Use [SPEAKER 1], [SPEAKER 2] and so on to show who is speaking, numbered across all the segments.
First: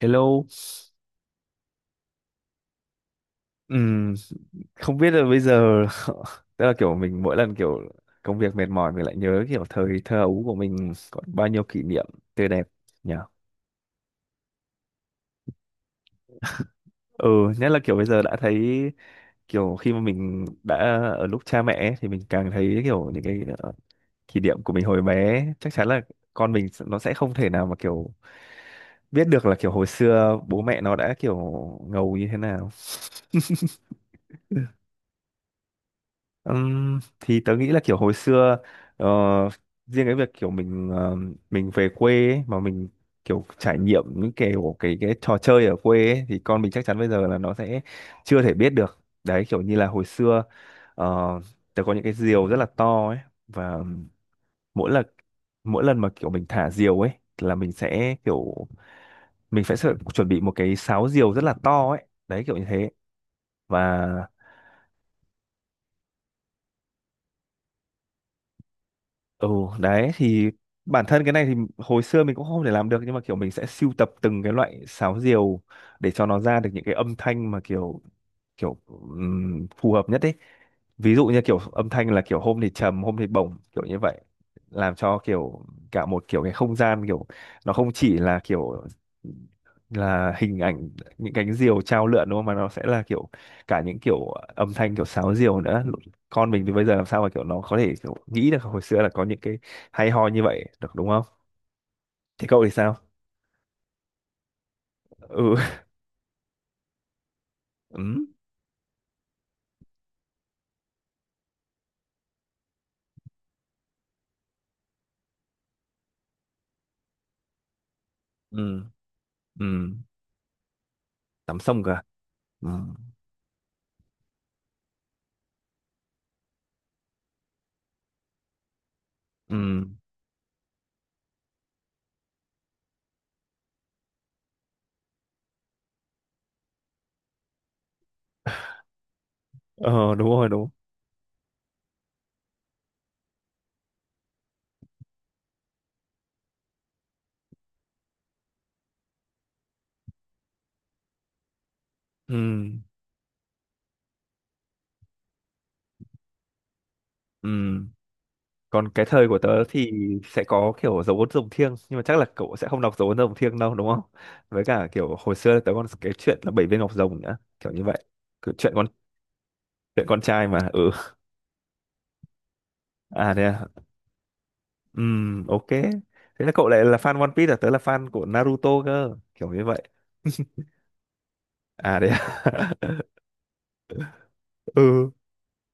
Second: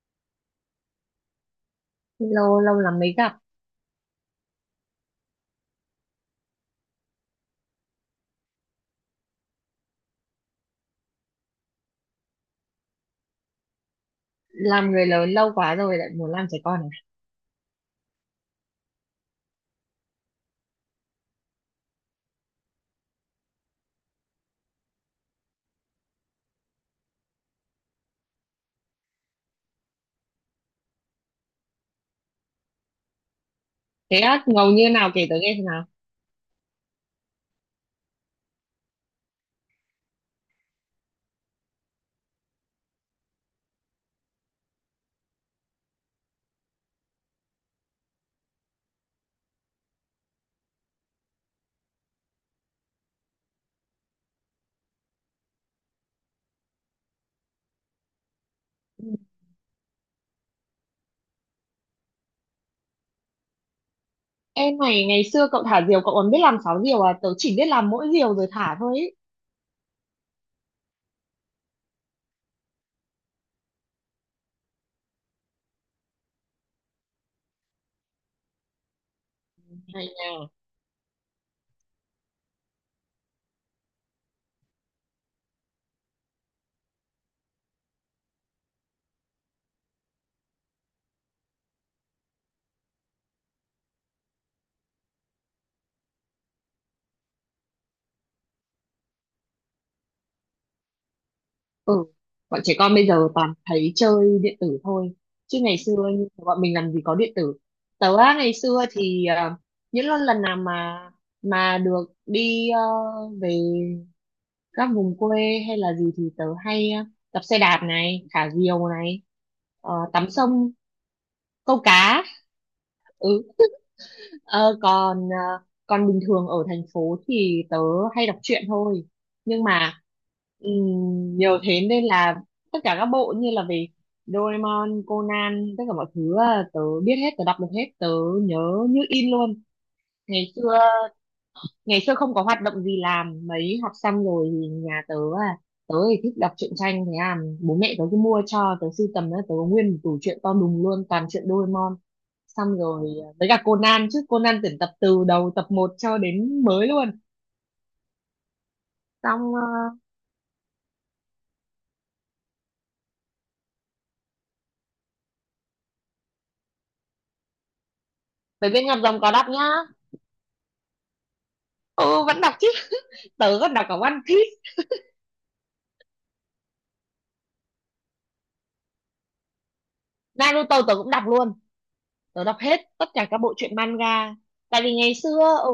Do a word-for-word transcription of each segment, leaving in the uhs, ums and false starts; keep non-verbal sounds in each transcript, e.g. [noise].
[SPEAKER 1] Hello,
[SPEAKER 2] Lâu lâu lắm mới gặp.
[SPEAKER 1] Ừm, không biết là bây giờ [laughs] tức là kiểu mình mỗi lần kiểu công việc mệt mỏi mình lại nhớ kiểu thời thơ ấu của mình có bao nhiêu kỷ niệm tươi đẹp nhỉ?
[SPEAKER 2] Làm người lớn lâu quá rồi lại muốn làm trẻ con à?
[SPEAKER 1] Ừ, nhất là kiểu bây giờ đã thấy kiểu khi mà mình đã ở lúc cha mẹ ấy, thì mình càng thấy kiểu những cái ờ, kỷ niệm của mình hồi bé chắc chắn là con mình s- nó sẽ không thể nào mà kiểu biết được là kiểu hồi xưa bố mẹ nó đã kiểu ngầu như thế nào.
[SPEAKER 2] Thế á, ngầu như nào kể tớ nghe xem nào.
[SPEAKER 1] Ừm, thì tớ nghĩ là kiểu hồi xưa ờ, riêng cái việc kiểu mình ờ, mình về quê ấy, mà mình kiểu trải nghiệm những kiểu cái cái trò chơi ở quê ấy, thì con mình chắc chắn bây giờ là nó sẽ chưa thể biết được đấy kiểu như là hồi xưa ờ, tớ có những cái diều rất là to ấy và mỗi lần mỗi lần mà kiểu mình thả diều ấy là mình sẽ kiểu mình phải sợ- chuẩn bị một cái sáo diều rất là to ấy đấy kiểu như thế và
[SPEAKER 2] Em này, ngày xưa cậu thả diều cậu còn biết làm sáu diều à? Tớ chỉ biết làm mỗi diều rồi thả thôi ấy.
[SPEAKER 1] Ừ đấy thì bản thân cái này thì hồi xưa mình cũng không thể làm được nhưng mà kiểu mình sẽ sưu tập từng cái loại sáo diều để cho nó ra được những cái âm thanh mà kiểu kiểu ừm, phù hợp
[SPEAKER 2] Hay
[SPEAKER 1] nhất đấy.
[SPEAKER 2] nha.
[SPEAKER 1] Ví dụ như kiểu âm thanh là kiểu hôm thì trầm, hôm thì bổng kiểu như vậy. Làm cho kiểu cả một kiểu cái không gian kiểu nó không chỉ là kiểu là hình ảnh những cánh diều chao lượn đúng không mà nó sẽ là kiểu cả những kiểu âm thanh kiểu sáo diều nữa. Con mình thì bây giờ làm sao mà kiểu nó có thể kiểu nghĩ được hồi xưa là có những cái hay ho như vậy được đúng không.
[SPEAKER 2] Ừ.
[SPEAKER 1] Thế
[SPEAKER 2] Bọn
[SPEAKER 1] cậu thì
[SPEAKER 2] trẻ con
[SPEAKER 1] sao.
[SPEAKER 2] bây giờ toàn thấy chơi điện tử thôi,
[SPEAKER 1] Ừ
[SPEAKER 2] chứ ngày
[SPEAKER 1] [laughs]
[SPEAKER 2] xưa như bọn mình làm gì có điện tử.
[SPEAKER 1] ừ
[SPEAKER 2] Tớ á, ngày xưa thì à, những lần lần nào mà mà được đi ờ, về các vùng quê hay là gì thì tớ hay ờ, đạp xe đạp này, thả
[SPEAKER 1] ừ
[SPEAKER 2] diều này,
[SPEAKER 1] ừ
[SPEAKER 2] ờ, tắm sông,
[SPEAKER 1] tắm
[SPEAKER 2] câu
[SPEAKER 1] sông cả.
[SPEAKER 2] cá.
[SPEAKER 1] Ừ
[SPEAKER 2] Ừ. Ờ, còn ờ, còn bình thường ở thành phố thì tớ hay đọc truyện thôi,
[SPEAKER 1] ừ.
[SPEAKER 2] nhưng mà ừm, nhiều thế nên là tất cả các bộ như là về Doraemon, Conan, tất cả mọi thứ ờ, tớ biết hết, tớ đọc được hết, tớ nhớ như in luôn.
[SPEAKER 1] Ờ đúng rồi
[SPEAKER 2] Ngày
[SPEAKER 1] đúng.
[SPEAKER 2] xưa, ngày xưa không có hoạt động gì làm mấy, học xong rồi thì nhà tớ. à Tớ thì thích đọc truyện tranh, thế à bố mẹ tớ cứ mua cho tớ sưu tầm đó, tớ có nguyên một tủ truyện to đùng luôn, toàn truyện Doraemon,
[SPEAKER 1] Ừ
[SPEAKER 2] xong rồi à, với cả Conan, chứ Conan tuyển tập từ đầu tập một cho đến mới luôn.
[SPEAKER 1] ừ còn cái thời của tớ
[SPEAKER 2] Xong uh,
[SPEAKER 1] thì sẽ có kiểu dấu ấn rồng thiêng nhưng mà chắc là cậu sẽ không đọc dấu ấn rồng thiêng đâu đúng không. Với cả kiểu hồi xưa là tớ còn cái chuyện là bảy viên ngọc rồng nữa kiểu như vậy. Kiểu
[SPEAKER 2] về
[SPEAKER 1] chuyện con
[SPEAKER 2] bên ngọc rồng có đọc nhá.
[SPEAKER 1] chuyện con trai mà ừ.
[SPEAKER 2] Ừ, vẫn đọc chứ.
[SPEAKER 1] À thế
[SPEAKER 2] Tớ
[SPEAKER 1] à.
[SPEAKER 2] còn đọc cả One Piece.
[SPEAKER 1] Ừm, ok. Thế là cậu lại là fan One Piece à? Tớ là fan của Naruto cơ. Kiểu như vậy.
[SPEAKER 2] Naruto tớ cũng đọc luôn.
[SPEAKER 1] À đấy
[SPEAKER 2] Tớ đọc
[SPEAKER 1] à?
[SPEAKER 2] hết tất
[SPEAKER 1] [laughs]
[SPEAKER 2] cả các bộ truyện manga, tại vì
[SPEAKER 1] Ừ.
[SPEAKER 2] ngày xưa ở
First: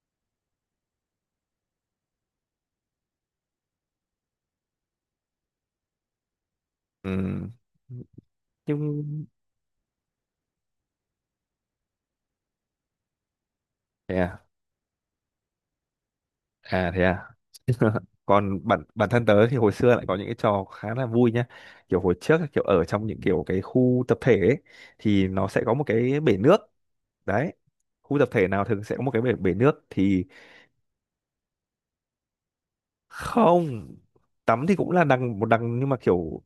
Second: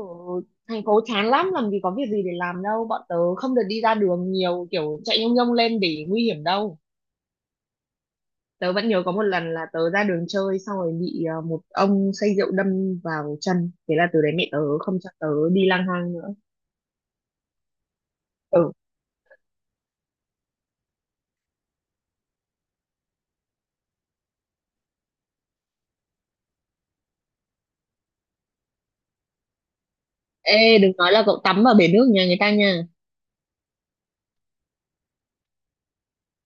[SPEAKER 2] thành phố chán lắm, làm gì có việc gì để làm đâu, bọn tớ không được đi ra đường nhiều kiểu chạy nhông nhông lên để nguy hiểm đâu.
[SPEAKER 1] Ừm,
[SPEAKER 2] Tớ vẫn nhớ có một
[SPEAKER 1] Nhưng...
[SPEAKER 2] lần là tớ ra đường chơi xong rồi bị ờ, một ông say rượu đâm vào chân, thế là
[SPEAKER 1] Thế
[SPEAKER 2] từ đấy
[SPEAKER 1] à?
[SPEAKER 2] mẹ tớ không cho tớ đi lang thang nữa.
[SPEAKER 1] À thế à? [laughs] Còn
[SPEAKER 2] Ừ.
[SPEAKER 1] bản bản thân tớ thì hồi xưa lại có những cái trò khá là vui nhá. Kiểu hồi trước ấy, kiểu ở trong những kiểu cái khu tập thể ấy, thì nó sẽ có một cái bể nước. Đấy. Khu tập thể nào thường sẽ có một cái bể, bể nước thì
[SPEAKER 2] Ê, đừng nói là cậu tắm ở bể nước nhà người ta nha.
[SPEAKER 1] không, tắm thì cũng là đằng một đằng nhưng mà kiểu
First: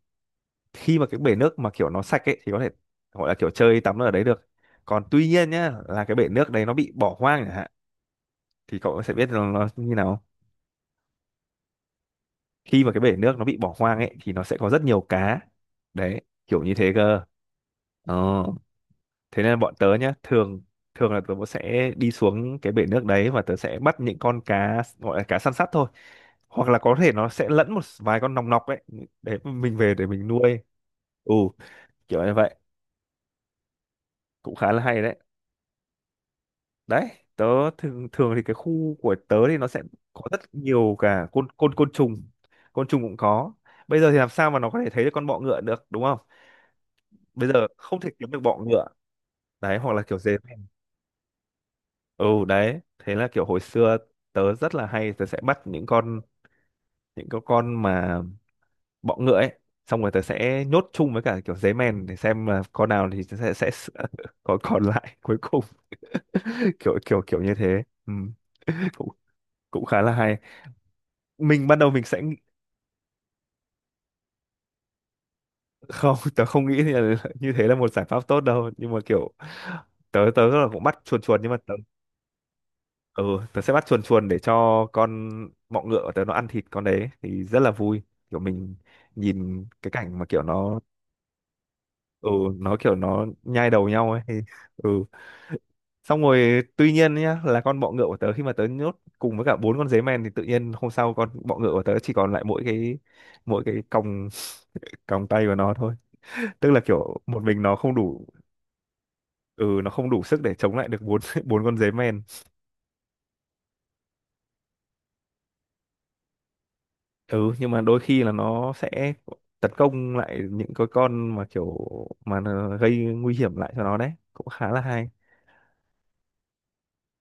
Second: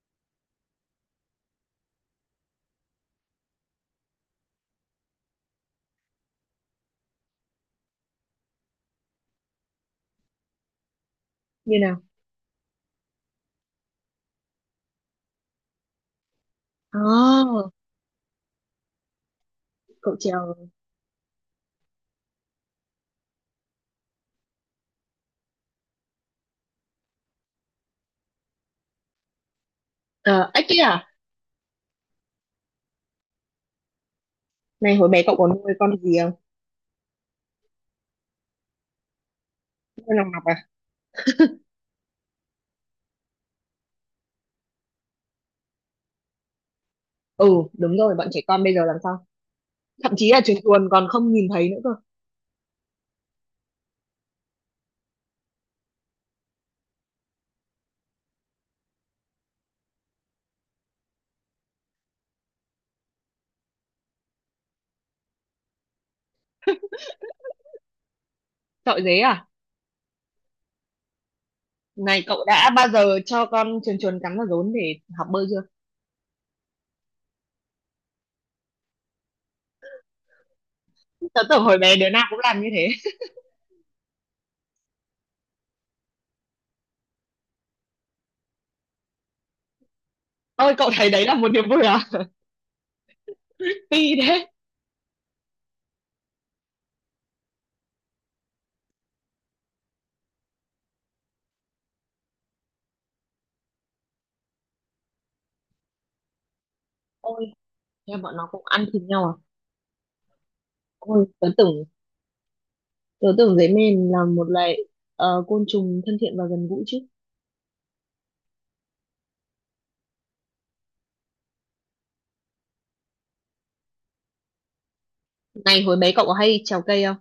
[SPEAKER 1] khi mà cái bể nước mà kiểu nó sạch ấy thì có thể gọi là kiểu chơi tắm ở đấy được. Còn tuy nhiên nhá là cái bể nước đấy nó bị bỏ hoang chẳng hạn thì cậu sẽ biết là nó như nào.
[SPEAKER 2] Như nào?
[SPEAKER 1] Khi mà cái bể nước nó bị bỏ hoang ấy thì nó sẽ có rất nhiều cá đấy kiểu như thế cơ
[SPEAKER 2] À,
[SPEAKER 1] ờ. Thế nên bọn tớ nhá
[SPEAKER 2] cậu trèo?
[SPEAKER 1] thường thường là tớ sẽ đi xuống cái bể nước đấy và tớ sẽ bắt những con cá gọi là cá săn sắt thôi hoặc là có thể nó sẽ lẫn một vài con nòng nọc ấy để mình về để mình
[SPEAKER 2] Ờ,
[SPEAKER 1] nuôi.
[SPEAKER 2] ếch kia à?
[SPEAKER 1] Ừ kiểu như vậy cũng khá là
[SPEAKER 2] Này,
[SPEAKER 1] hay
[SPEAKER 2] hồi
[SPEAKER 1] đấy.
[SPEAKER 2] bé cậu có nuôi con gì không?
[SPEAKER 1] Đấy, tớ thường thường thì cái khu của tớ thì nó sẽ
[SPEAKER 2] Nuôi
[SPEAKER 1] có
[SPEAKER 2] lòng
[SPEAKER 1] rất
[SPEAKER 2] ngọc à?
[SPEAKER 1] nhiều cả côn côn côn trùng, côn trùng cũng có. Bây giờ thì làm sao mà nó có thể thấy được con bọ ngựa được đúng không. Bây
[SPEAKER 2] Ừ,
[SPEAKER 1] giờ
[SPEAKER 2] đúng
[SPEAKER 1] không thể
[SPEAKER 2] rồi, bọn
[SPEAKER 1] kiếm được
[SPEAKER 2] trẻ
[SPEAKER 1] bọ
[SPEAKER 2] con bây giờ
[SPEAKER 1] ngựa
[SPEAKER 2] làm sao.
[SPEAKER 1] đấy. Hoặc là
[SPEAKER 2] Thậm
[SPEAKER 1] kiểu
[SPEAKER 2] chí
[SPEAKER 1] dế
[SPEAKER 2] là chuồn
[SPEAKER 1] mèn.
[SPEAKER 2] chuồn còn không nhìn thấy nữa cơ.
[SPEAKER 1] Ừ đấy thế là kiểu hồi xưa tớ rất là hay tớ sẽ bắt những con những cái con mà bọ ngựa ấy xong rồi tớ sẽ nhốt chung với cả kiểu dế mèn để xem là con nào thì tớ sẽ sẽ [laughs] còn còn lại cuối cùng [laughs] kiểu kiểu kiểu như thế ừ. [laughs]
[SPEAKER 2] Sợ
[SPEAKER 1] cũng
[SPEAKER 2] dế à?
[SPEAKER 1] cũng khá là hay. Mình ban đầu mình sẽ
[SPEAKER 2] Này,
[SPEAKER 1] nghĩ-
[SPEAKER 2] cậu đã bao giờ cho con chuồn chuồn cắn vào rốn để học bơi chưa?
[SPEAKER 1] không [laughs] tớ không nghĩ thì là [laughs] như thế là một giải pháp tốt đâu nhưng mà kiểu tớ tớ là cũng bắt chuồn chuồn
[SPEAKER 2] Tớ
[SPEAKER 1] nhưng mà
[SPEAKER 2] tưởng
[SPEAKER 1] tớ
[SPEAKER 2] hồi bé đứa nào cũng làm như thế.
[SPEAKER 1] ừ, tớ sẽ bắt chuồn chuồn để cho con bọ ngựa của tớ nó ăn thịt con đấy thì rất là vui kiểu mình nhìn cái cảnh mà kiểu
[SPEAKER 2] Ôi,
[SPEAKER 1] nó
[SPEAKER 2] cậu thấy đấy là một niềm vui à?
[SPEAKER 1] ừ nó kiểu nó nhai đầu
[SPEAKER 2] Phi
[SPEAKER 1] nhau ấy thì
[SPEAKER 2] thế?
[SPEAKER 1] ừ xong rồi tuy nhiên nhá là con bọ ngựa của tớ khi mà tớ nhốt cùng với cả bốn con dế mèn thì tự nhiên hôm sau con bọ ngựa của tớ chỉ còn lại mỗi cái mỗi cái còng [laughs] còng tay của nó thôi tức là kiểu một
[SPEAKER 2] Ôi,
[SPEAKER 1] mình nó không
[SPEAKER 2] em
[SPEAKER 1] đủ.
[SPEAKER 2] bọn nó cũng ăn thịt nhau à?
[SPEAKER 1] Ừ nó không đủ sức để chống lại được bốn
[SPEAKER 2] Ôi,
[SPEAKER 1] [laughs]
[SPEAKER 2] tớ
[SPEAKER 1] bốn con
[SPEAKER 2] tưởng
[SPEAKER 1] dế men.
[SPEAKER 2] tớ tưởng dế mèn là một loại ờ, côn trùng thân thiện và gần gũi chứ.
[SPEAKER 1] Ừ nhưng mà đôi khi là nó sẽ tấn công lại những cái con mà kiểu mà nó gây nguy hiểm lại cho nó đấy cũng khá là hay.
[SPEAKER 2] Này, hồi bé cậu có hay trèo cây không?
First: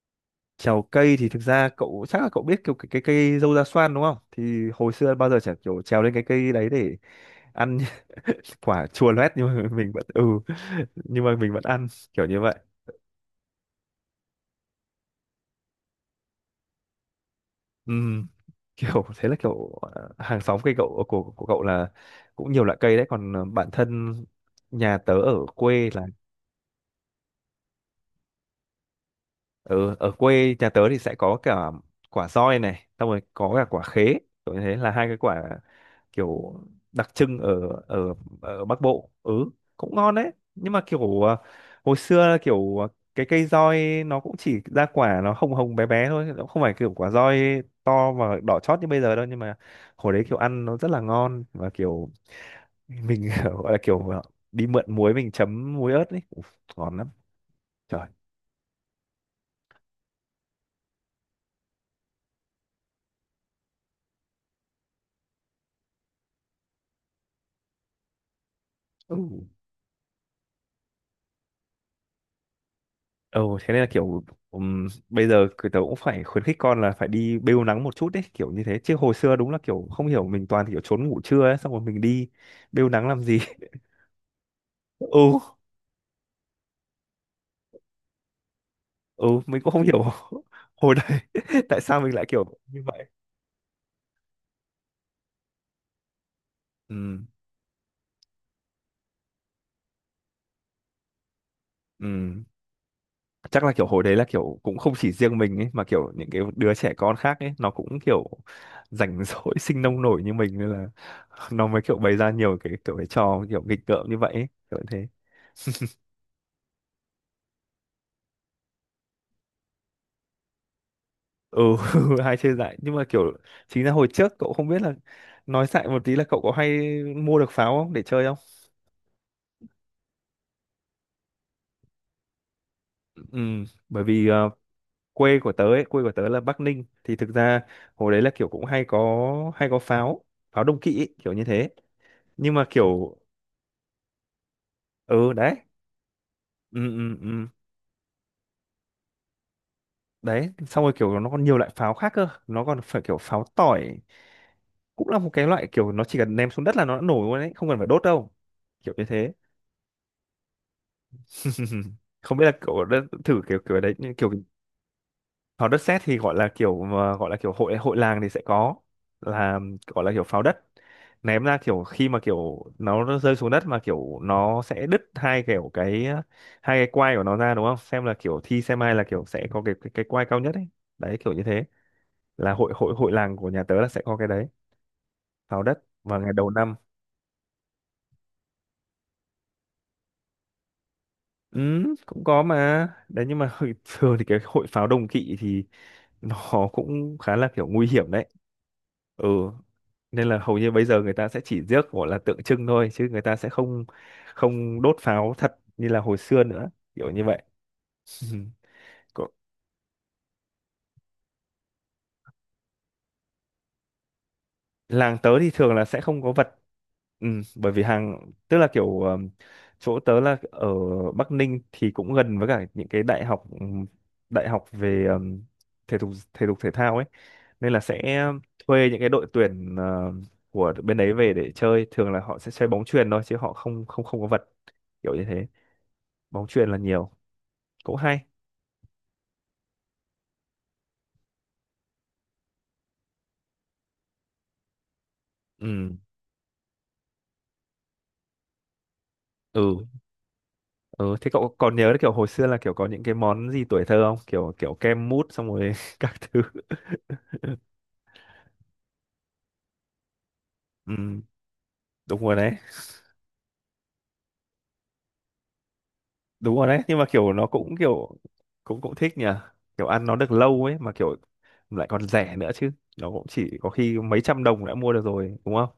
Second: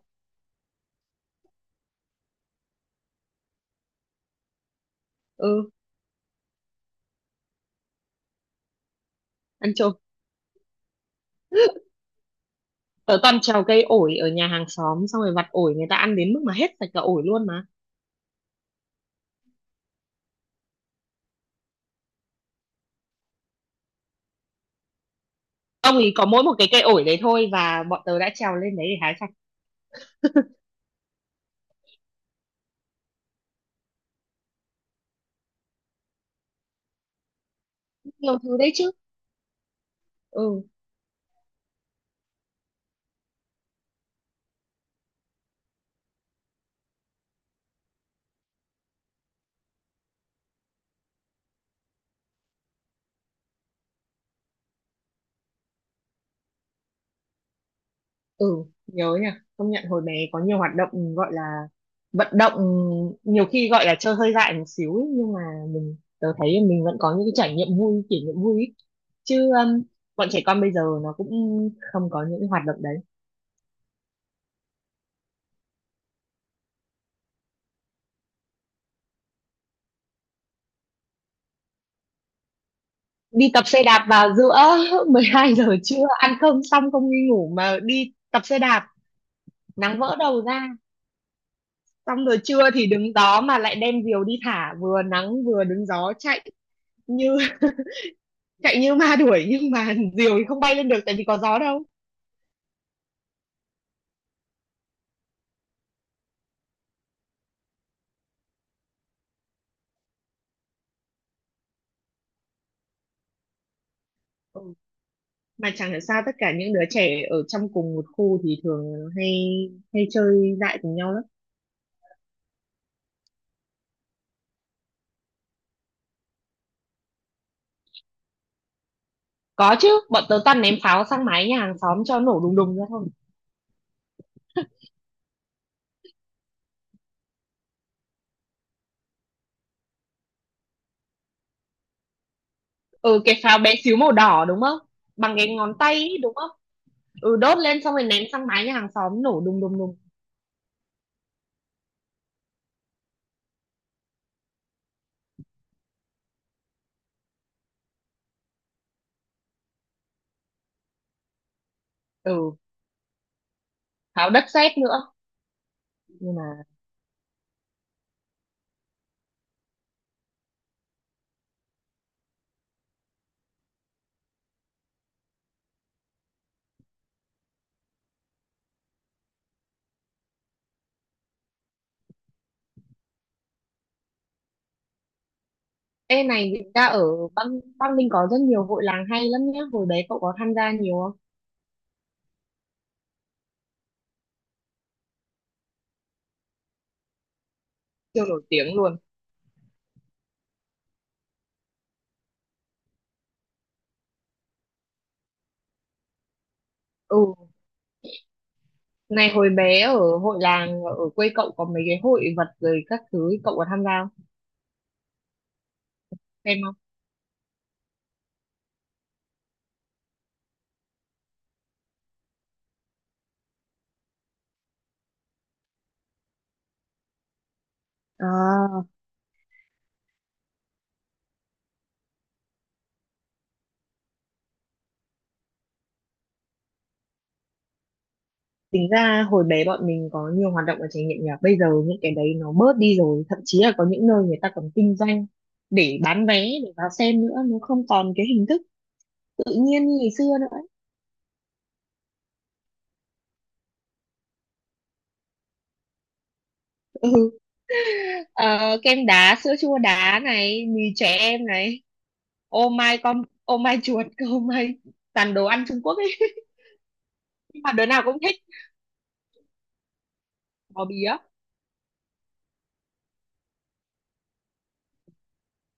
[SPEAKER 1] Trèo cây thì thực ra cậu chắc là cậu biết kiểu cái cái cây dâu da xoan đúng không thì hồi xưa bao giờ chả
[SPEAKER 2] Ừ.
[SPEAKER 1] kiểu trèo lên cái cây đấy để ăn [laughs] quả chua loét nhưng mà
[SPEAKER 2] Ăn
[SPEAKER 1] mình
[SPEAKER 2] trộm.
[SPEAKER 1] vẫn ừ nhưng mà mình vẫn ăn kiểu như vậy.
[SPEAKER 2] Tớ toàn trèo cây ổi ở nhà hàng xóm xong rồi vặt ổi người ta ăn đến mức mà hết sạch cả ổi luôn mà.
[SPEAKER 1] Ừm, Kiểu thế là kiểu ờ, hàng xóm cây cậu ờ, của của cậu là cũng nhiều loại cây đấy còn ờ, bản thân nhà tớ ở quê
[SPEAKER 2] Ông
[SPEAKER 1] là
[SPEAKER 2] ấy có mỗi một cái cây ổi đấy thôi và bọn tớ đã trèo lên đấy để hái.
[SPEAKER 1] ừ, ở quê nhà tớ thì sẽ có cả quả roi này xong rồi có cả quả khế kiểu như thế là hai cái quả kiểu đặc trưng ở ở
[SPEAKER 2] Nhiều thứ
[SPEAKER 1] ở
[SPEAKER 2] đấy
[SPEAKER 1] Bắc
[SPEAKER 2] chứ.
[SPEAKER 1] Bộ. Ừ cũng ngon đấy
[SPEAKER 2] Ừ,
[SPEAKER 1] nhưng mà kiểu à, hồi xưa kiểu à, cái cây roi nó cũng chỉ ra quả nó hồng hồng bé bé thôi nó không phải kiểu quả roi to và đỏ chót như bây giờ đâu nhưng mà hồi đấy kiểu ăn nó rất là ngon và kiểu mình [laughs] gọi là kiểu à, đi mượn muối mình chấm muối ớt ấy Uf, ngon lắm trời
[SPEAKER 2] ừ. Nhớ nhỉ. Công nhận hồi bé có nhiều hoạt động gọi là vận động, nhiều khi gọi là chơi hơi dại một xíu ấy, nhưng mà mình tớ thấy mình vẫn có những cái trải nghiệm vui, kỷ niệm vui ấy.
[SPEAKER 1] ừ.
[SPEAKER 2] Chứ um, bọn trẻ con bây giờ nó cũng không có những cái hoạt động đấy.
[SPEAKER 1] Ừ, thế nên là kiểu ừm, bây giờ cứ tớ cũng phải khuyến khích con là phải đi bêu nắng một chút đấy kiểu như thế chứ hồi xưa đúng là kiểu không hiểu mình toàn kiểu trốn ngủ trưa ấy xong rồi mình đi bêu nắng làm gì
[SPEAKER 2] Đi tập xe đạp vào giữa [laughs]
[SPEAKER 1] [laughs] ừ
[SPEAKER 2] mười hai giờ trưa, ăn cơm xong không đi ngủ mà đi tập xe đạp,
[SPEAKER 1] ừ mình cũng không
[SPEAKER 2] nắng
[SPEAKER 1] hiểu [laughs]
[SPEAKER 2] vỡ đầu ra.
[SPEAKER 1] hồi đấy [laughs] tại sao mình lại
[SPEAKER 2] Xong rồi
[SPEAKER 1] kiểu
[SPEAKER 2] trưa
[SPEAKER 1] như
[SPEAKER 2] thì
[SPEAKER 1] vậy
[SPEAKER 2] đứng gió mà lại đem diều đi thả, vừa nắng vừa đứng gió, chạy
[SPEAKER 1] ừ
[SPEAKER 2] như chạy như ma đuổi, nhưng mà [laughs] diều thì không bay lên được tại vì có gió đâu.
[SPEAKER 1] ừ chắc là kiểu hồi đấy là kiểu cũng không chỉ riêng mình ấy mà kiểu những cái đứa trẻ con khác ấy nó cũng kiểu rảnh rỗi [laughs] sinh nông nổi như mình nên là nó mới kiểu bày ra nhiều cái kiểu cái trò kiểu nghịch ngợm như vậy ấy,
[SPEAKER 2] Ừ.
[SPEAKER 1] kiểu như thế.
[SPEAKER 2] Mà chẳng hiểu sao tất cả những đứa trẻ ở trong cùng một khu thì thường hay hay chơi dại cùng nhau lắm.
[SPEAKER 1] Ừ [laughs] hay chơi dại nhưng mà kiểu chính ra hồi trước cậu không biết là nói dại một tí là cậu có hay mua được pháo không để chơi không.
[SPEAKER 2] Có chứ, bọn tớ toàn ném pháo sang mái nhà hàng xóm cho nổ đùng đùng ra thôi.
[SPEAKER 1] Ừ bởi vì ờ, quê của tớ ấy quê của tớ là Bắc Ninh thì thực ra hồi đấy là kiểu cũng hay có hay có pháo, pháo đông kỵ ấy, kiểu như thế nhưng mà kiểu
[SPEAKER 2] Ừ, cái pháo bé xíu màu đỏ đúng không?
[SPEAKER 1] ừ
[SPEAKER 2] Bằng
[SPEAKER 1] đấy
[SPEAKER 2] cái ngón tay ấy, đúng không?
[SPEAKER 1] ừ ừ
[SPEAKER 2] Ừ,
[SPEAKER 1] ừ
[SPEAKER 2] đốt lên xong rồi ném sang mái nhà hàng xóm nổ đùng đùng đùng.
[SPEAKER 1] đấy xong rồi kiểu nó còn nhiều loại pháo khác cơ nó còn phải kiểu pháo tỏi cũng là một cái loại kiểu nó chỉ cần ném xuống đất là nó đã nổ luôn ấy không cần phải đốt đâu kiểu như thế. [laughs] Không biết là
[SPEAKER 2] Ừ,
[SPEAKER 1] kiểu đất, thử kiểu kiểu đấy như kiểu
[SPEAKER 2] pháo đất sét nữa.
[SPEAKER 1] pháo đất sét thì
[SPEAKER 2] Nhưng
[SPEAKER 1] gọi là
[SPEAKER 2] mà
[SPEAKER 1] kiểu mà gọi là kiểu hội hội làng thì sẽ có là gọi là kiểu pháo đất ném ra kiểu khi mà kiểu nó rơi xuống đất mà kiểu nó sẽ đứt hai kiểu cái hai cái quai của nó ra đúng không xem là kiểu thi xem ai là kiểu sẽ có cái cái, cái quai cao nhất ấy đấy kiểu như thế là hội hội hội làng của nhà tớ là sẽ có cái đấy pháo đất vào
[SPEAKER 2] ê
[SPEAKER 1] ngày đầu
[SPEAKER 2] này, người
[SPEAKER 1] năm.
[SPEAKER 2] ta ở băng băng ninh có rất nhiều hội làng hay lắm nhá, hồi đấy cậu có tham gia nhiều không?
[SPEAKER 1] Ừ, cũng có mà đấy nhưng mà [laughs] thường thì cái hội pháo đồng kỵ thì nó cũng khá là kiểu nguy hiểm
[SPEAKER 2] Siêu
[SPEAKER 1] đấy.
[SPEAKER 2] nổi tiếng luôn.
[SPEAKER 1] Ừ nên là hầu như bây giờ người ta sẽ chỉ rước gọi là tượng trưng thôi chứ người ta sẽ không không đốt pháo thật như là hồi xưa nữa kiểu như vậy.
[SPEAKER 2] Ừ.
[SPEAKER 1] [laughs] Có-
[SPEAKER 2] Này, hồi bé ở hội làng ở quê cậu có mấy cái hội vật rồi các thứ, cậu có tham gia không?
[SPEAKER 1] làng tớ thì thường là sẽ không có vật.
[SPEAKER 2] Xem không?
[SPEAKER 1] Ừ, bởi vì hàng tức là kiểu ờm, chỗ tớ là ở Bắc Ninh thì cũng gần với cả những cái đại học ừm, đại học về ờm, thể dục thể dục thể thao ấy nên là sẽ
[SPEAKER 2] À,
[SPEAKER 1] thuê những cái đội tuyển ờ, của bên đấy về để chơi thường là họ sẽ chơi bóng chuyền thôi chứ họ không không không có vật kiểu như thế. Bóng chuyền là nhiều cũng hay.
[SPEAKER 2] tính ra hồi bé bọn mình có nhiều hoạt động và trải nghiệm nhỉ. Bây giờ những cái đấy nó bớt đi rồi, thậm chí là có những nơi người ta còn kinh doanh
[SPEAKER 1] Ừ
[SPEAKER 2] để bán vé để vào xem nữa, nó không còn cái hình thức tự
[SPEAKER 1] ừ
[SPEAKER 2] nhiên như ngày xưa nữa, ấy.
[SPEAKER 1] ừ thế cậu còn nhớ kiểu hồi xưa là kiểu có những cái món gì tuổi thơ không kiểu kiểu kem mút xong rồi [laughs] các thứ.
[SPEAKER 2] Ừ. Ờ, kem đá, sữa chua đá này, mì trẻ
[SPEAKER 1] Ừ,
[SPEAKER 2] em này,
[SPEAKER 1] đúng rồi đấy
[SPEAKER 2] ô mai con, ô mai chuột, [laughs] ô mai, toàn đồ ăn Trung Quốc ấy,
[SPEAKER 1] đúng rồi đấy nhưng mà kiểu nó
[SPEAKER 2] nhưng mà
[SPEAKER 1] cũng
[SPEAKER 2] đứa nào
[SPEAKER 1] kiểu
[SPEAKER 2] cũng thích.
[SPEAKER 1] cũng cũng thích nhỉ kiểu ăn nó được lâu ấy
[SPEAKER 2] Bò
[SPEAKER 1] mà kiểu
[SPEAKER 2] bía.
[SPEAKER 1] lại còn rẻ nữa chứ nó cũng chỉ có khi mấy trăm đồng đã mua được rồi đúng không.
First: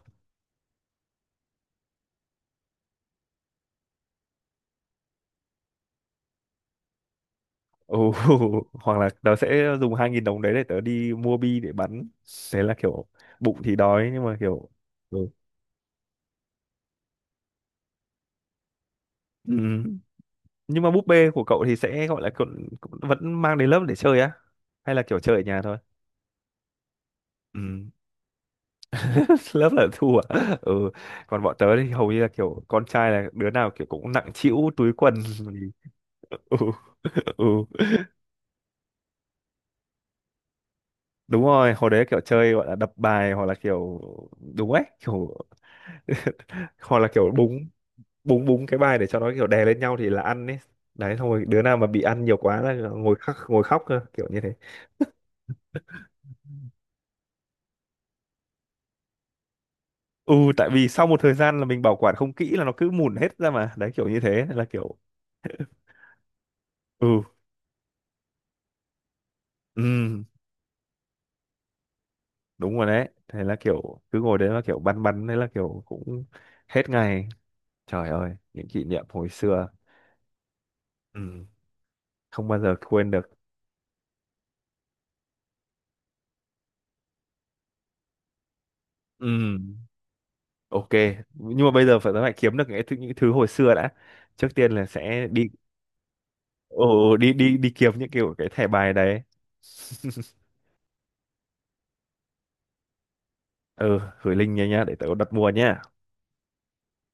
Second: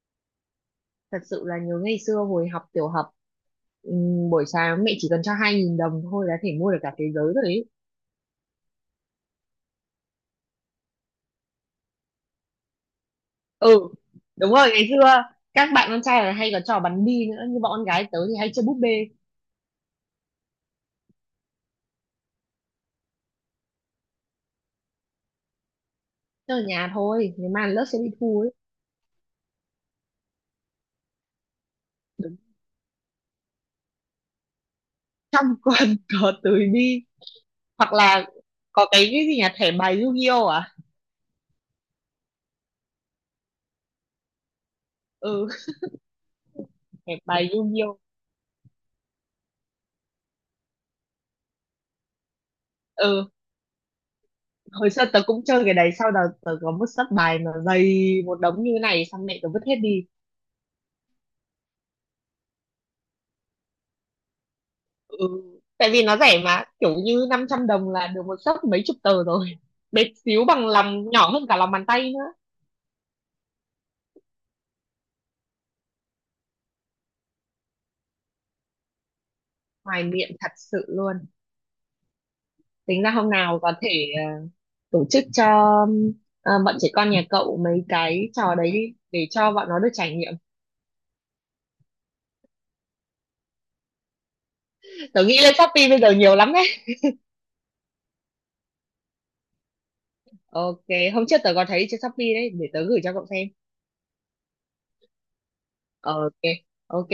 [SPEAKER 2] Thật sự là nhớ ngày xưa hồi học tiểu học, ừm, buổi sáng mẹ chỉ cần cho hai nghìn đồng thôi là thể mua được cả thế giới rồi đấy.
[SPEAKER 1] Ồ, [laughs] hoặc là tớ sẽ dùng hai nghìn đồng đấy để tớ đi mua bi để bắn thế là kiểu bụng thì
[SPEAKER 2] Ừ,
[SPEAKER 1] đói nhưng mà
[SPEAKER 2] đúng
[SPEAKER 1] kiểu
[SPEAKER 2] rồi, ngày xưa
[SPEAKER 1] ừ.
[SPEAKER 2] các bạn con trai là hay có trò bắn bi nữa, nhưng bọn con gái tớ thì hay chơi búp bê.
[SPEAKER 1] Ừ. Nhưng mà búp bê của cậu thì sẽ gọi là cậu, vẫn mang đến lớp để chơi á hay là kiểu chơi ở nhà thôi.
[SPEAKER 2] Chơi ở nhà thôi, nếu mà
[SPEAKER 1] Ừ.
[SPEAKER 2] lớp sẽ đi thu ấy.
[SPEAKER 1] [laughs] Lớp là thu à ừ còn bọn tớ thì hầu như là
[SPEAKER 2] Đứng
[SPEAKER 1] kiểu con trai là đứa nào kiểu cũng nặng trĩu túi quần
[SPEAKER 2] trong quần [laughs] có
[SPEAKER 1] [laughs] ừ
[SPEAKER 2] túi bi.
[SPEAKER 1] ừ
[SPEAKER 2] Hoặc là có cái cái gì nhỉ, thẻ bài Yu-Gi-Oh à?
[SPEAKER 1] đúng rồi hồi đấy kiểu chơi gọi là đập bài hoặc là kiểu đúng ấy kiểu
[SPEAKER 2] Ừ.
[SPEAKER 1] [laughs] hoặc
[SPEAKER 2] [laughs]
[SPEAKER 1] là
[SPEAKER 2] Thẻ
[SPEAKER 1] kiểu
[SPEAKER 2] bài
[SPEAKER 1] búng
[SPEAKER 2] Yu-Gi-Oh.
[SPEAKER 1] búng búng cái bài để cho nó kiểu đè lên nhau thì là ăn ấy đấy xong rồi đứa nào mà bị ăn nhiều quá là ngồi
[SPEAKER 2] Ừ,
[SPEAKER 1] khóc ngồi khóc cơ kiểu như thế.
[SPEAKER 2] hồi xưa tớ cũng chơi cái đấy, sau đó tớ có một sấp bài mà dày một đống như thế này xong mẹ tớ vứt hết đi.
[SPEAKER 1] Ừ tại vì sau một thời gian là mình bảo quản không kỹ là nó cứ mùn hết ra mà đấy kiểu như thế nên là kiểu
[SPEAKER 2] Ừ. Tại vì nó rẻ mà, kiểu
[SPEAKER 1] ừ
[SPEAKER 2] như năm trăm đồng là được một xấp mấy chục tờ rồi. Bé
[SPEAKER 1] ừ
[SPEAKER 2] xíu bằng lòng, nhỏ hơn cả lòng bàn tay nữa.
[SPEAKER 1] đúng rồi đấy thế là kiểu cứ ngồi đấy là kiểu băn băn đấy là kiểu cũng hết ngày trời ơi những kỷ niệm hồi xưa.
[SPEAKER 2] Hoài niệm thật sự luôn.
[SPEAKER 1] Ừ. Không bao giờ
[SPEAKER 2] Tính ra
[SPEAKER 1] quên được.
[SPEAKER 2] hôm nào có thể ờ, tổ chức cho ờ, bọn trẻ con nhà cậu mấy cái trò đấy đi để cho
[SPEAKER 1] Ừ.
[SPEAKER 2] bọn nó được trải nghiệm.
[SPEAKER 1] Ok nhưng mà bây giờ phải phải kiếm được những thứ, những thứ hồi xưa đã trước tiên là
[SPEAKER 2] Tớ
[SPEAKER 1] sẽ
[SPEAKER 2] nghĩ
[SPEAKER 1] đi.
[SPEAKER 2] lên Shopee bây giờ nhiều lắm đấy.
[SPEAKER 1] Ồ đi đi đi kiếm những kiểu cái thẻ bài đấy [laughs]
[SPEAKER 2] Ok. Hôm trước tớ có thấy trên Shopee đấy, để tớ gửi cho cậu xem.
[SPEAKER 1] ừ gửi link nha nhá để tớ đặt mua nhá
[SPEAKER 2] Ok, ok.